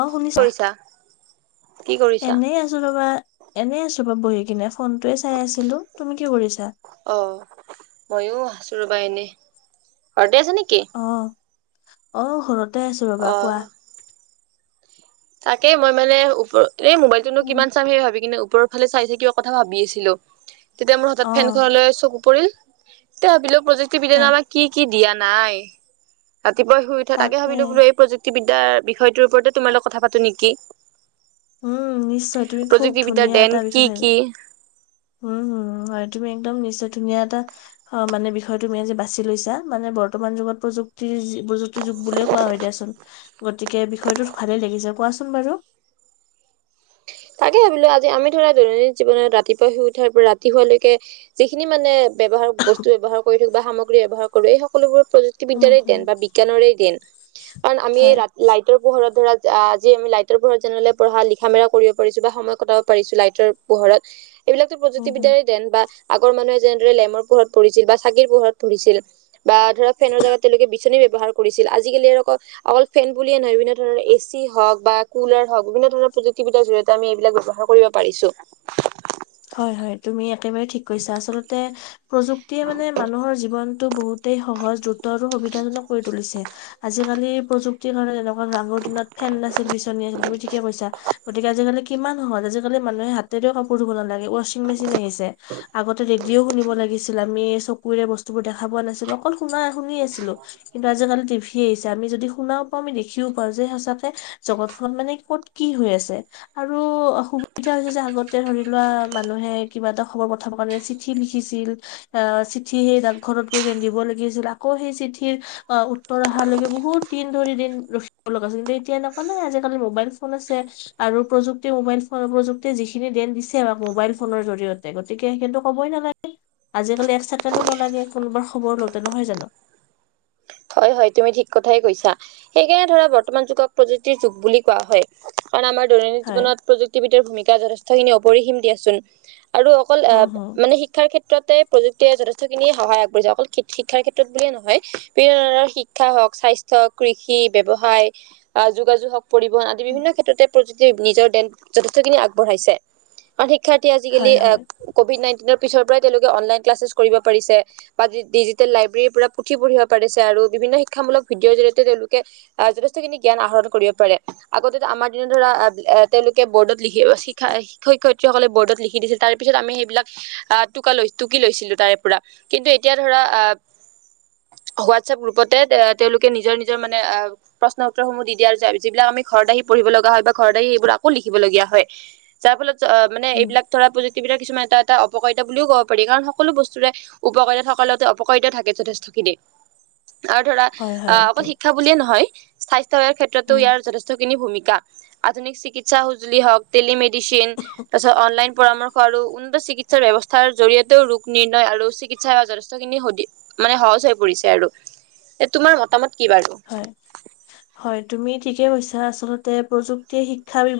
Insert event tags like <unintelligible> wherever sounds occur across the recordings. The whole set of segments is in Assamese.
অ শুনিছা, কৰিছা কি কৰিছা এনেই আছোঁ ৰবা এনে আছোঁ বহি হি কিনে ফোনটোয়ে চাই আছিলো তুমি কি কৰিছা অ মইয়ো আছো ৰবা এনেই ঘৰতে আছা নেকি অ অ ঘৰতে আছোঁ অ ৰবা কোৱা তাকেই মই মানে ওপ এই মোবাইলটোনো উম, কিমান চাম সেই ভাবি কিনে ও ওপৰৰ ফালে চাই চাই কিবা কথা ভাবি আছিলো তেতিয়া মোৰ হঠাৎ অ ফেনখনলৈ চকু পৰিল। তেতিয়া ভাবিলো হা প্ৰযুক্তিবিদ্যানো আমাৰ কি কি দিয়া নাই। ৰাতিপুৱাই শুই উঠা তাকে ভাবিলো বোলো এই প্ৰযুক্তিবিদ্যাৰ বিষয়টোৰ ওপৰতে তোমাৰ লগত কথা পাতো নিকি উম নিশ্চয় তুমি খুব ধুনীয়া দেন এটা বিষয় কি ভাবি লৈ কি উম হোম হয় তুমি একদম নিশ্চয় ধুনীয়া এটা অ মানে বিষয় তুমি আজি বাছি লৈছা মানে বৰ্ত বৰ্তমান যুগত প্ৰযুক্তিৰ প্ৰযুক্তি যুগ বুলিয়ে কোৱা হয় দিয়াচোন গতিকে বিষয়টোত ভালেই লাগিছে কোৱা কোৱাচোন বাৰু <inaudible> তাকে ভাবিলো আজি আমি ধৰা দৈনন্দিন জীৱনত ৰাতিপুৱা শুই উঠাৰ পৰা ৰাতি শুৱালৈকে যিখিনি মানে ব্যৱহাৰ বস্তু ব্যৱহাৰ কৰি থাকো বা সামগ্ৰী ব্যৱহাৰ কৰোঁ এই সকলোবোৰ হম প্ৰযুক্তিবিদ্যাৰে হম দেন বা বিজ্ঞানৰে দেন কাৰণ আমি হয় ৰা লাইটৰ পোহৰত ধৰা আজি আমি লাইটৰ পোহৰত যেনে দৰে পঢ়া লিখা মেলা কৰি কৰিছোঁ বা সময় কটাব পাৰিছো লাইটৰ পোহৰত এইবিলাকটো উম হম প্ৰযুক্তিবিদ্যাৰে দেন বা আগৰ মানুহে যেনেদৰে লেমৰ পোহৰত পঢ়িছিল বা চাকিৰ পোহৰত পঢ়িছিল। বা ধৰা ফেনৰ জাগাত তেওঁলোকে বিচনী ব্যৱহাৰ কৰিছিল আজিকালি অক অকল ফেন বুলিয়ে নহয় বিভিন্ন ধৰণৰ এ চি হওঁক বা কুলাৰ হওঁক বিভিন্ন ধৰণৰ প্ৰযুক্তিবিদ্যাৰ জৰিয়তে আমি এইবিলাক ব্যৱহাৰ কৰিব পাৰিছো। কৈছে আচলতে প্ৰযুক্তিয়ে মানে মানুহৰ জীৱন বহুতেই সহজ দ্ৰুত আৰু সুবিধাজনক কৰি তুলিছে আজিকালি প্ৰযুক্তিৰ কাৰণে আগৰ দিনত ফেন নাছিল বিচনী আছিল তুমি ঠিকে কৈছা গতিকে আজিকালি কিমান সহজ আজিকালি মানুহে হাতেৰে কাপোৰ ধুব নালাগে। ৱাচিং মেচিন আহিছে আগতে ৰেডিঅ' ও শুনিব লাগিছিল আমি চকুৰে বস্তু বোৰ দেখা পোৱা নাছিলো অকল শুনাই শুনি আছিলো কিন্তু আজিকালি টিভি আহিছে আমি যদি শুনাও পাম দেখি দেখিও পাওঁ যে সঁচাকে জগতখন মানে ক'ত কি হৈ আছে আৰু সুবিধা হৈছে যে আগতে ধৰি লোৱা মানুহে কিবা এটা খবৰ পঠাব কাৰণে চিঠি লিখিছিল আ চিঠি সেই ডাগঘৰত গৈ দিব লাগ গিছিল আকৌ সেই চিঠিৰ অ উত্তৰ অহালৈকে বহুত দিন ধৰি দিন ৰখিব লগা হৈছিল তেতিয়া এন নাই আজিকালি মোবাইল ফোন আছে আৰু প্ৰযুক্তিয়ে মোবাইল ফোন প্ৰযুক্তিয়ে যিখিনি দেন দিছে আমা মোবাইল ফোনৰ জৰিয়তে গতিকে সেইখিনিটো ক'বই নালাগে আজিকালি এক ছেকেণ্ডো নালাগে কোনোবাৰ খবৰ লওঁতে নহয় জানো হয় হয় তুমি ঠিক কথাই কৈছা সেইকাৰণে ধৰা বৰ্তমান যুগক প্ৰযুক্তিৰ যুগ বুলি কোৱা হয় কাৰণ আমাৰ দৈনন্দিন হয় জীৱনত প্ৰযুক্তিবিদ্যাৰ ভূমিকা যথেষ্টখিনি অপৰিসীম দিয়াচোন আৰু অকল এ উম হম মানে শিক্ষাৰ ক্ষেত্ৰতে প্ৰযুক্তিয়ে যথেষ্ট খিনি সহায় আগবঢ়াইছে অকল শি শিক্ষাৰ ক্ষেত্ৰত বুলিয়ে নহয় বিভিন্ন ধৰণৰ শিক্ষা হওঁক, স্বাস্থ্য, কৃষি, ব্যৱসায় আহ যোগাযোগ হওঁক পৰিবহন আদি বিভিন্ন ক্ষেত্ৰতে প্ৰযুক্তিয়ে নিজৰ দেন যথেষ্টখিনি আগবঢ়াইছে আৰু শিক্ষাৰ্থী আজিকালি হয় হয় কভিড নাইণ্টিনৰ পিছৰ পৰাই তেওঁলোকে অনলাইন ক্লাছ কৰিব পাৰিছে বা ডিজিট লাইব্ৰেৰী পৰা আৰু বিভিন্ন শিক্ষামূলক ভিডিঅৰ জৰিয়তে তেওঁলোকে আহ যথেষ্টখিনি জ্ঞান আহৰণ কৰিব পাৰে আগতে আমাৰ দিনে ধৰা তেওঁলোকে বৰ্ডত লিখিব শিকা শিক্ষক-শিক্ষয়িত্ৰী সকলে বৰ্ডত লিখি দিছে তাৰ পিছত আমি সেইবিলাক আহ টকা টুকি লৈছিলো তাৰে পৰা কিন্তু এতিয়া ধৰা <unintelligible> <inaudible> হোৱাটছএপ গ্ৰুপতে তেওঁলোকে নিজৰ নিজৰ মানে প্ৰশ্ন উত্তৰসমূহ দি দিয়া যিবিলাক আমি ঘৰত আহি পঢ়িব লগা হয় বা ঘৰ দ আহি এইবোৰ আকৌ লিখিবলগীয়া হয় যাৰ ফলত অ মানে উম এইবিলাক ধৰা প্ৰযুক্তিবিধাক কিছুমান তাত এটা অপকাৰিতা বুলিও ক'ব পাৰি কাৰণ সকলো বস্তুৰে উপকাৰিতা থাকা লৈকে অপকাৰিতা থাকে যথেষ্টখিনি। আৰু ধৰা হয় অ হয় এইটো অকল শিক্ষা বুলিয়ে নহয় স্বাস্থ্য সেৱাৰ ক্ষেত্ৰতো উম ইয়াৰ যথেষ্টখিনি ভূমিকা আধুনিক চিকিৎসা সুজুলি হওক ডেলিমেডিচিন ত অনলাইন ন পৰামৰ্শ আৰু উন্নত চিকিৎসা ব্যৱস্থাৰ জৰিয়তেও ৰোগ নিৰ্ণয় আৰু চিকিৎসা সেৱা যথেষ্টখিনি সুদি মানে সহজ হৈ পৰিছে আৰু এ তোমাৰ মতামত কি বাৰু। হয় হয় তুমি ঠিকে কৈছা আচল্ততে প্ৰযুক্তিয় শিক্ষা বি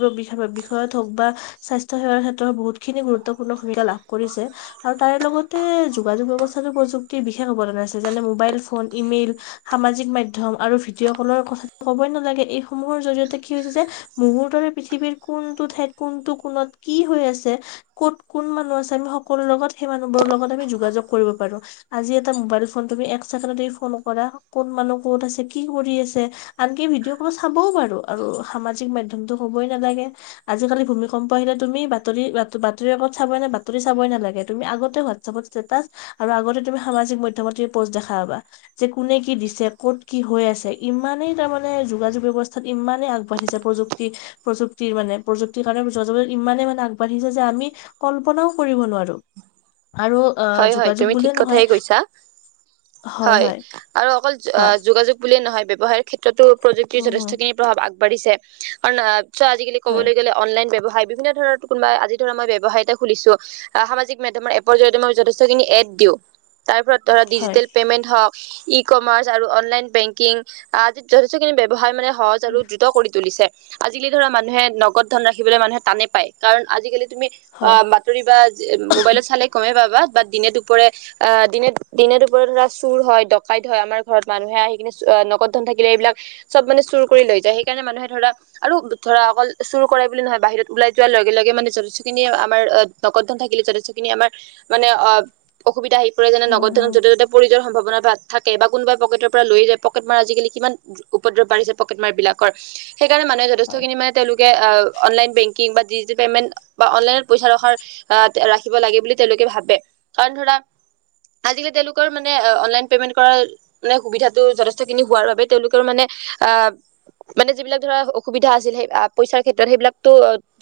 বিষয়ত হওক বা স্বাস্থ্য সেৱাত। বহুতখিনি গুৰুত্বপূৰ্ণ ভূমিকা লাভ কৰিছে আৰু তাৰে লগতে যোগাযোগ ব্যৱস্থাটো প্ৰযুক্তি। <unintelligible> হ'ব লগা আছে যেনে মোৱাইল ফোন ইমেইল সাজিক মাধ্যম ধ্যম আৰু ভিডিঅ' কলৰ কথা ক'বই নালাগে এইসমূহৰ জৰিয়তে কি হৈছে যে মুহূৰ্ততে পৃথিৱীৰ কোন কোনটো ঠাইত কোনটো কোনত কি হৈ আছে ক'ত কোন মানুহ আছে আমি সকলো লগত সেই মানুহ বোৰ লগত আমি যোগা যোগ কৰিব পাৰো আজি এটা মোৱাইল ফোন তুমি এক ছেকেণ্ড ফোন কৰা কোন মানুহ ক'ত আছে কি কৰি আছে আনকি ভিডিঅ' কলত চাবও বাৰো আৰু সামাজিক মাধ্যমতো কবই নালাগে। আজিালি ভূমিকম্প আহিলে তুমি বাতৰি - বাতৰি বাকত চাবই নে বাতৰি চাবই নালাগে তুমি আগতে হোৱাপ ষ্টেটাছ আৰু আগতে তুমি সামাজিক মাধ্যমত পোষ্ট দেখা পাবা, যেন কোনে কি দিছে। ক'ত কি হৈ আছে ইমানেই তাৰমানে যোগাযোগ ব্যৱস্থাত ইমানেই আগবাঢ়িছে প্ৰযুক্তি প্ৰযু ক্তিৰ মানে প্ৰযুক্তিৰ কাৰণে ইমানেই মানে আগবাঢ়িছে যে আমি কল্পনাও কৰিব নোৱাৰো। <inaudible> আহ হয়- হয় যোগাযোগ তুমি ঠিক বুলিয়ে কথা নহয় কৈছা, হয় আৰু অকল অ, কোৱা যোগাযোগ বুলিয়ে নহয় ব্যয়ৱসায়ৰ ক্ষেত্ৰতো প্ৰযুক্তিৰ উম হম যথেষ্টখিনি প্ৰভাৱ আগবাঢ়িছে কাৰণ অ, চ আজিকি হয় ক'বলৈ গ'লে অনলাইন ব্যৱসায় ভাবি পিনে ধৰা কোনোবা আজি ধৰা ব্যবসায় এটা খুলিছো অ, সামাজিক মাধ্যমৰ এপৰ জৰিয়তে যথেষ্ঠ খিনি এড দিও তাৰ ধৰা হয় ডিজিটেল পেমেন্ট হওঁক। ই কমাৰ্চ আৰু অনলাইন বেংকিং আদিত যথেষ্টখিনি ব্যয়ৱসায় মানে সহজ আৰু উম, দ্ৰুত কৰি তুলিছে। আজিকালি ধৰা মানুহে নগদ ধন ৰাখিবলৈ মানুহে টানে পায় কাৰণ আজিকালি তুমি অ হয় বাতৰি বা মোৱাইলত চালে গমে পাবা বা দিনে দুপৰে অহ, দিনে - দিনে দুপৰে ধৰা চুৰ হয় ডকাইত হয়, আমাৰ ঘৰত মানুহে আহি পিনে নগদ ধন থাকিলে এইবিলাক চব মানে চুৰ কৰি লৈ যায় সেইকাৰণে মানুহে ধৰা আৰু ধৰা অকল চুৰ কৰে বুলি নহয় বাহিৰত ওলাই যোৱাৰ লগে লগে মানে যথেষ্টখিনি আমাৰ নগদ ধন থাকিলে যথেষ্ট খিনি আমাৰ মানে অ, অসুবিধা আহি পৰে যেনে উম নগদ ধনত হম য'তে ত'তে পৰি যোৱাৰ সম্ভাৱনা তাত থাকে বা কোনোবাই পকেটৰ পৰা লৈ যায় পকেট মাৰ আজিকালি কিমান উপদ্ৰৱঢ়িছে পকেট মাৰ বিলাকৰ। সেইকাৰণে মানুহে হয় <unintelligible> তেওঁলোক এ অনলাইন বেংকিং বা ডিজিটেল পেমেণ্ট বা অনলাইনত পইচা ৰখাৰ আহ, ৰাখিব লাগে বুলি তেওলোকে ভাৱে। ভাবে, কাৰণ ধৰা আজিকালি তেওলোকৰ মানে অনলাইন পেমেন্ট কৰা মানে সুবিধাটো যথেষ্টখিনি হোৱাৰ বাবে তেওলোকৰ মানে আহ, মানে যিবিলাক ধৰা অসুবিধা আছিল সেই পইচাৰ ক্ষেত্ৰত সেইবিলাকো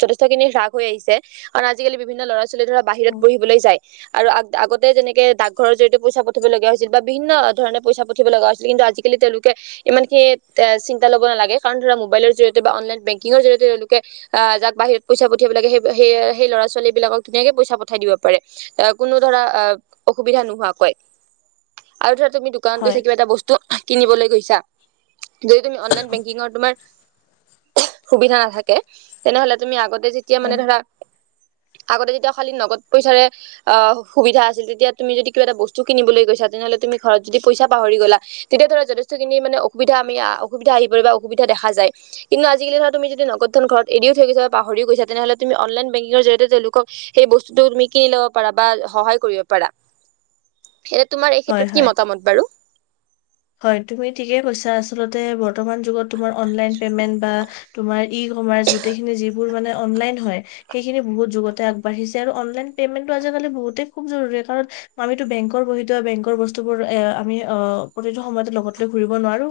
যথেষ্টখিনি হ্ৰাগ হৈ আহিছে আৰু আজিকালি বিভিন্ন ল'ৰা-ছোৱালী ধৰা বাহিৰত উম, পঢ়িবলৈ যায়। আৰু আগ- আগতে যেনেকে ডাক ঘৰৰ জৰিয়তে পইচা পঠিয়াব লগীয়া হৈছিল বা বিভিন্ন ধৰণে পইচা পঠিয়াব লগা হৈছিল কিন্তু আজি তেওঁলোকে ইমান খিনি এ চিন্তা ল'ব নালাগে কাৰণ ধৰা মোৱাইলৰ জৰিয়তে বা অনলাইন বেংকিঙৰ জৰিয়তে তেওলোকে আহ, যাক বাহিৰত পইচা পঠিয়াব লাগে সেই - সেই সেই ল'ৰা ছোৱালী বিলাকক ধুনীকে পইচা পঠাই দিব পাৰে। এ কোনো ধৰা অ, অসুবিধা নোহোৱাকৈ, আৰু ধৰা তুমি দোকানত হয়, গৈছা কিবা এটা বস্তু কিনিবলৈ গৈছা। যদি তুমি অনলাইন বেংকিংৰ তোমাৰ সুবিধা নাথাকে তেনেহলে তুমি আগত যেতিয়া হয়, মানে ধৰা আগতে যেতিয়া খালী নগদ পইচাৰে অ, সুবিধা আছিল তেতিয়া তুমি যদি কিবা এটা বস্তু কিনিবলৈ গৈছা তেনেহ'লে তুমি ঘৰত যদি পইচা পাহৰি গলা। তেতিয়া ধৰা যথেষ্টখিনি মানে অসুবিধা আমি অসুবিধা আহি, পৰে বা অসুবিধা দেখা যায় কিন্তু আজিকালি ধৰা তুমি যদি নখত ধন এৰিও থৈছ বা পাহৰি গৈছে তেনেহলে তুমি অনলাইন বেংকিৰ জৰিয়তে তেওঁলোক সেই বস্তুটো তুমি কিনি লব পাৰা বা সহায় কৰিব পাৰা এয়া তোমাৰ এই ক্ষেত্ৰত কি মতামত বাৰু। হৈ তুমি ঠিকে কৈছা আচলতে বৰ্তমান যুগত তোমাৰ অনলাইন পেমেণ্ট বা ইউ কমাৰ্চ গোটেইখিনি যিবোৰ মানে অনলাইন হৈ সেইখিনি বহুত যুগতে আগ বাঢ়িছে আৰু অনলাইন পেমেণ্ট আজি কালি বহুতেই খুব জৰুৰী কাৰণ আমিতো বেংকৰ বহি থোৱা বেংকৰ বস্তু বোৰ এ আমি অ, প্ৰতিটো সময়তে লগত লৈ ঘুৰিব নোৱাৰো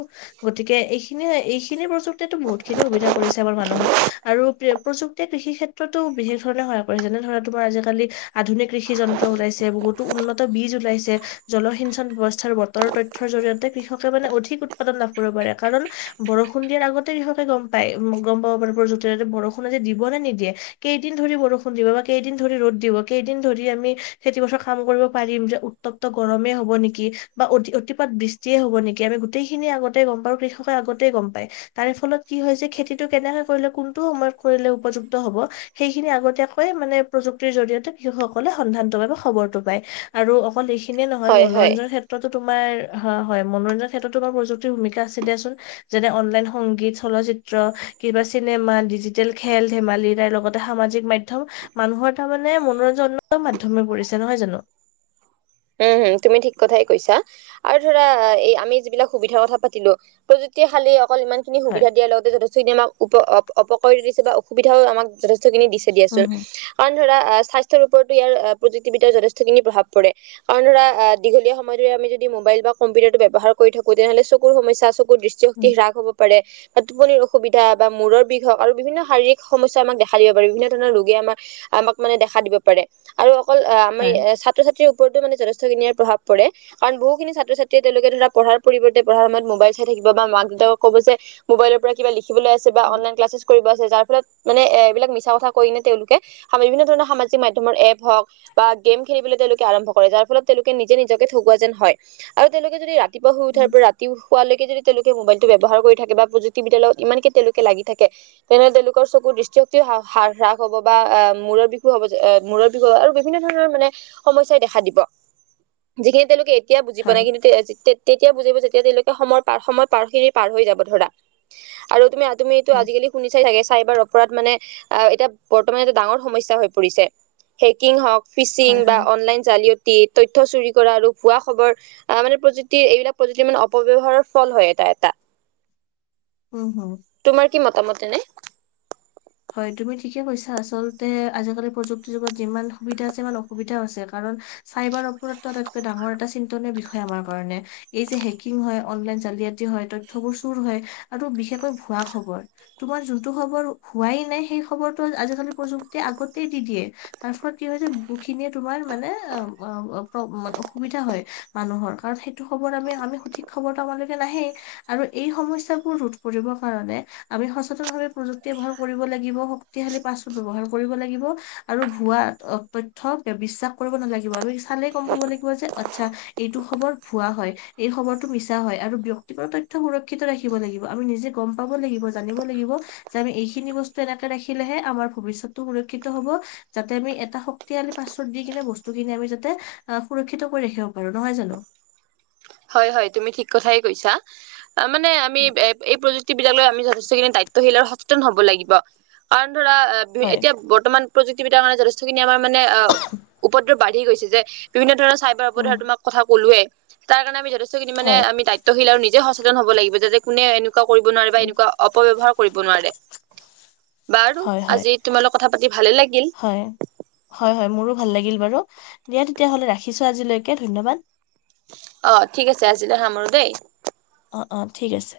গতিকে এইখিনিয় এইখিনি প্ৰযুক্তিতো বহুত খিনি সুবিধা কৰিছে। বৰ মানুহক আৰু প্ৰযুক্তিয়ে কৃষি ক্ষেত্ৰতো বিশেষ ধৰণে সহায় কৰে যেনে ধৰা তোমাৰ আজিকালি আধুনিক কৃষি যন্ত্ৰ ওলাইছে বহুতো উন্নত বীজ ওলাইছে জলসিঞ্চন ব্যৱস্থাৰ বতৰৰ তথ্য। তথ্য জৰিয়তে কৃষকে মানে অধিক উৎপাদন লাভ কৰিব পাৰে কাৰণ বৰষুণ দিয়াৰ আগতে কৃষকে গম পায়। গম পাব পাৰিবা প্ৰযুক্তি বৰষুণ আজি দিব নে নিদিয়ে, কেইদিন ধৰি বৰষুণ দিব বা কেইদিন ধৰি ৰ'দ দিব। কেইদিন ধৰি আমি খেতি পথাৰত কাম কৰিব পাৰিম যে উত্তপ্ত গৰমে হ'ব নেকি বা অতি অতি অতিপাত বৃষ্টিয়ে হ'ব নেকি, আমি গোটেই খিনি আগতে গম পাওঁ কৃষকে আগতেই গম পায়, তাৰে ফলত কি হয় হৈছে খেতি কেনেকে কৰিলে কোনটো সময়ত কৰিলে উপযুক্ত হ'ব সেইখিনি আগতীয়াকৈ মানে প্ৰযুক্তিৰ জৰিয়তে শিশুসকলে সন্ধানটো বাবে খবৰটো পায়, আৰু অকল সেইখিনিয়ে নহয় হয় হয় মনোৰঞ্জনৰ ক্ষেত্ৰতো তোমাৰ হয় হয় মনোৰঞ্জনৰ ক্ষেত্ৰতো আমাৰ প্ৰযুক্তিৰ ভূমিকা আছে দিয়াচোন যেনে, অনলাইন সংগীত চলাচিত্ৰ কিবা চিনেমা ডিজিটেল খেল ধেমালি তাৰ লগতে সামাজিক মাধ্যম মানুহৰ তাৰ মানে মনোৰঞ্জন মনোৰঞ্জনেৰে মাধ্যমে পৰিছে নহয় জানো? উম তুমি ঠিক কথাই কৈছা। আৰু ধৰা এই আমি যিবিলাক সুবিধাৰ কথা পাতিলো শ‌ক্তিশালী তেতিয়া খালি অকল ইমান খিনি হয় সুবিধা দিয়াৰ লগতে যথেষ্টখিনি আমাক অপ কৰি দিছে বা অসুবিধাও আমাক যথেষ্ট যথেষ্টন খিনি দিছে উম দিয়াচোন, হুম কাৰণ ধৰা আহ স্বাস্থ্যৰ ওপৰতো ইয়াৰ প্ৰযুক্তিবিদ্যাৰ যথেষ্টখিনি প্ৰভাৱ পৰে। কাৰণ ধৰা দীঘলীয়া সময় ধৰি আমি যদি মোবাইল বা কম্পিউটাৰটো ব্যৱহাৰ কৰি থাকো তেনেহ'লে চকুৰ সমস্যা চকু চকু দৃষ্টিশক্তি উম হ্ৰাস হ'ব পাৰে। বা টোপনিৰ অসুবিধা বা মূৰৰ বিষ হওক, আৰু বিভিন্ন শাৰীৰিক সমস্যা আমাক দেখা দিব পাৰে বিভিন্ন ধৰণৰ ৰোগে আমাক আমাক মানে দেখা দিব পাৰে আৰু অকল আহ আমাৰ হয় ছাত্ৰ ছাত্ৰীৰ- ওপৰতো মানে যথেষ্টখিনিয় প্ৰভাৱ পৰে কাৰন, বহুখিনি ছাত্ৰ ছাত্ৰী তেওঁলোকে ধৰা পঢ়াৰ পৰিৱৰ্তে পঢ়াৰ সময়ত মোবাইল চাই থাকিব থাকিব বা মাক দেউতাকক ক'ব যে মোবাইলৰ পৰা কিবা লিখিবলৈ আছে বা উম অনলাইন ক্লাছেছ কৰিব আছে ছে। যাৰ ফলত মানে এইবিলাক মিছা কথা কৈ তেওঁলোকে বিভিন্ন ধৰণৰ সামাজিক মাধ্যমৰ এপ হওঁক বা গেম খেলিবলৈ তেওঁলোকে আৰম্ভ কৰে যাৰ ফলত তেওঁলোকে নিজে নিজকে ঠেগুৱা যেন হয় আৰু, তেওঁলোকে যদি ৰাতিপুৱা শুই উঠাৰ উম পৰা ৰাতি- পুৱলৈকে যদি তেওঁলোকে মোবাইলটো ব্যৱহাৰ কৰি থাকে বা প্ৰযুক্তিবিদ্যাৰ লগত ইমান কে লাগি থাকে তেনেহলে তেওঁলোকৰ চকু দৃষ্টিশক্তি হ হ্ৰাস হব বা মূৰৰ বিষও হ'ব মূৰ বিষও হ আৰু বিভিন্ন ধৰণৰ মানে, সমস্যাই দেখা দিব। যিখিনি তেওঁলোকে এতিয়া বুজি পোৱা হয় নাই কিন্তু তেতিয়া বুজিব তেতিয়া তেওঁলোকে সময়ৰ পাৰ সময় পাৰ কৰি পাৰ হৈ যাব ধৰা আৰু তুমি- তুমি এইটো উম আজিকালি এইটো শুনিছাই চাগে চাইবাৰ অপ অপৰাধ মানে অ এতিয়া বৰ্তমান এটা ডাঙৰ সমস্যা হৈ পৰিছে হেকিং হওঁক ফিচিং হয় বা হয় অনলাইন জালিয় তি তথ্য চুৰি কৰা আৰু ভুৱা খবৰ আহ মানে প্ৰযুক্তিৰ এইবিলাক প্ৰযুক্তিৰ মানে অপব্যৱহাৰৰ ফল হয় এটা। এটা উম হম তোমাৰ কি মতামত এনে? হয়, তুমি ঠিকে কৈছা। আচলতে আজিকালি প্ৰযুক্তিৰ যুগত যিমান সুবিধা আছে ইমান অসুবিধাও আছে কাৰণ চাইবাৰ অপৰাধটো এটা ডাঙৰ এটা চিন্তনীয় বিষয় আমাৰ কাৰণে, এইযে হেকিং হয় অনলাইন জালিয়াতি হয় তথ্যবোৰ চোৰ হয় আৰু, বিশেষকৈ ভুৱা খবৰ তোমাৰ যোনটো খবৰ হোৱাই নাই সেই খবৰটো আজিকালি প্ৰযুক্তিয়ে আগতেই দি দিয়ে, তাৰ ফলত কি হৈছে বহুখিনিয়ে তোমাৰ মানে অসুবিধা হয় মানুহৰ কাৰণ, সেইটো খবৰ আমি আমি সঠিক খবৰ আমাৰলৈকে নাহেই আৰু এই সমস্যাবোৰ ৰোধ কৰিব কাৰণে আমি সচেতন ভাৱে প্ৰযুক্তি ব্যৱহাৰ কৰিব লাগিব, শক্তিশালী পাছৱৰ্ড ব্যৱহাৰ কৰিব লাগিব, আৰু ভুৱা তথ্য বিশ্বাস কৰিব নালাগিব আমি চালে গম পাব লাগিব যে আচ্ছা এইটো খবৰ ভুৱা হয়। এই খবৰটো মি ছা হয়, আৰু ব্যক্তিগত তথ্য সুৰক্ষিত ৰাখিব লাগিব আমি নিজে গম পাব লাগিব জানিব লাগিব। যে আমি এইখিনি বস্তু এনেকে ৰাখিলেহে আমাৰ ভৱিষ্যতটো সুৰক্ষিত হব যাতে আমি এটা শক্তিশালী পা ছৱৰ্ড দি কিনে বস্তুখিনি আমি যাতে সুৰক্ষিত কৰি ৰাখিব পাৰো নহয় জানো হয় হয় তুমি ঠিক কথাই কৈছা। মানে আমি এই প্ৰ- যুক্তিবিদ্যা লৈ আমি যথেষ্টখিনি দায়িত্বশীল আৰু সচেতন হব লাগিব কাৰণ, ধৰা হয়, এতিয়া বৰ্তমান প্ৰযুক্তিবিদ্যাৰ মানে যেষ্টখিনি আমাৰ মানে উপদ্ৰৱ বাঢ়ি গৈছে যে বিভিন্ন ধৰণৰ চাইবাৰ উম অপধাৰ তোমাক কথা কলোৱে। তাৰ কাৰণে আমি যথেষ্টখিনি মানে হয়, আমি দায়িত্বীল আৰু নিজে সচেতন হব লাগিব। যে কোনে কৰিব নোৱাৰে বা উম এনেকুৱা অপব্যৱহাৰ কৰিব নোৱাৰে। বাৰু হয় হয় আজি তোমাৰ লগত কথা পাতি ভালে লাগিল হয় হয় মোৰো ভাল লাগিল। বাৰু দিয়া তেতিয়াহলে ৰাখিছো আজিলৈকে ধন্যবাদ। অ ঠিক আছে আজিলৈ সামৰো দেই। অঁ অঁ ঠিক আছে।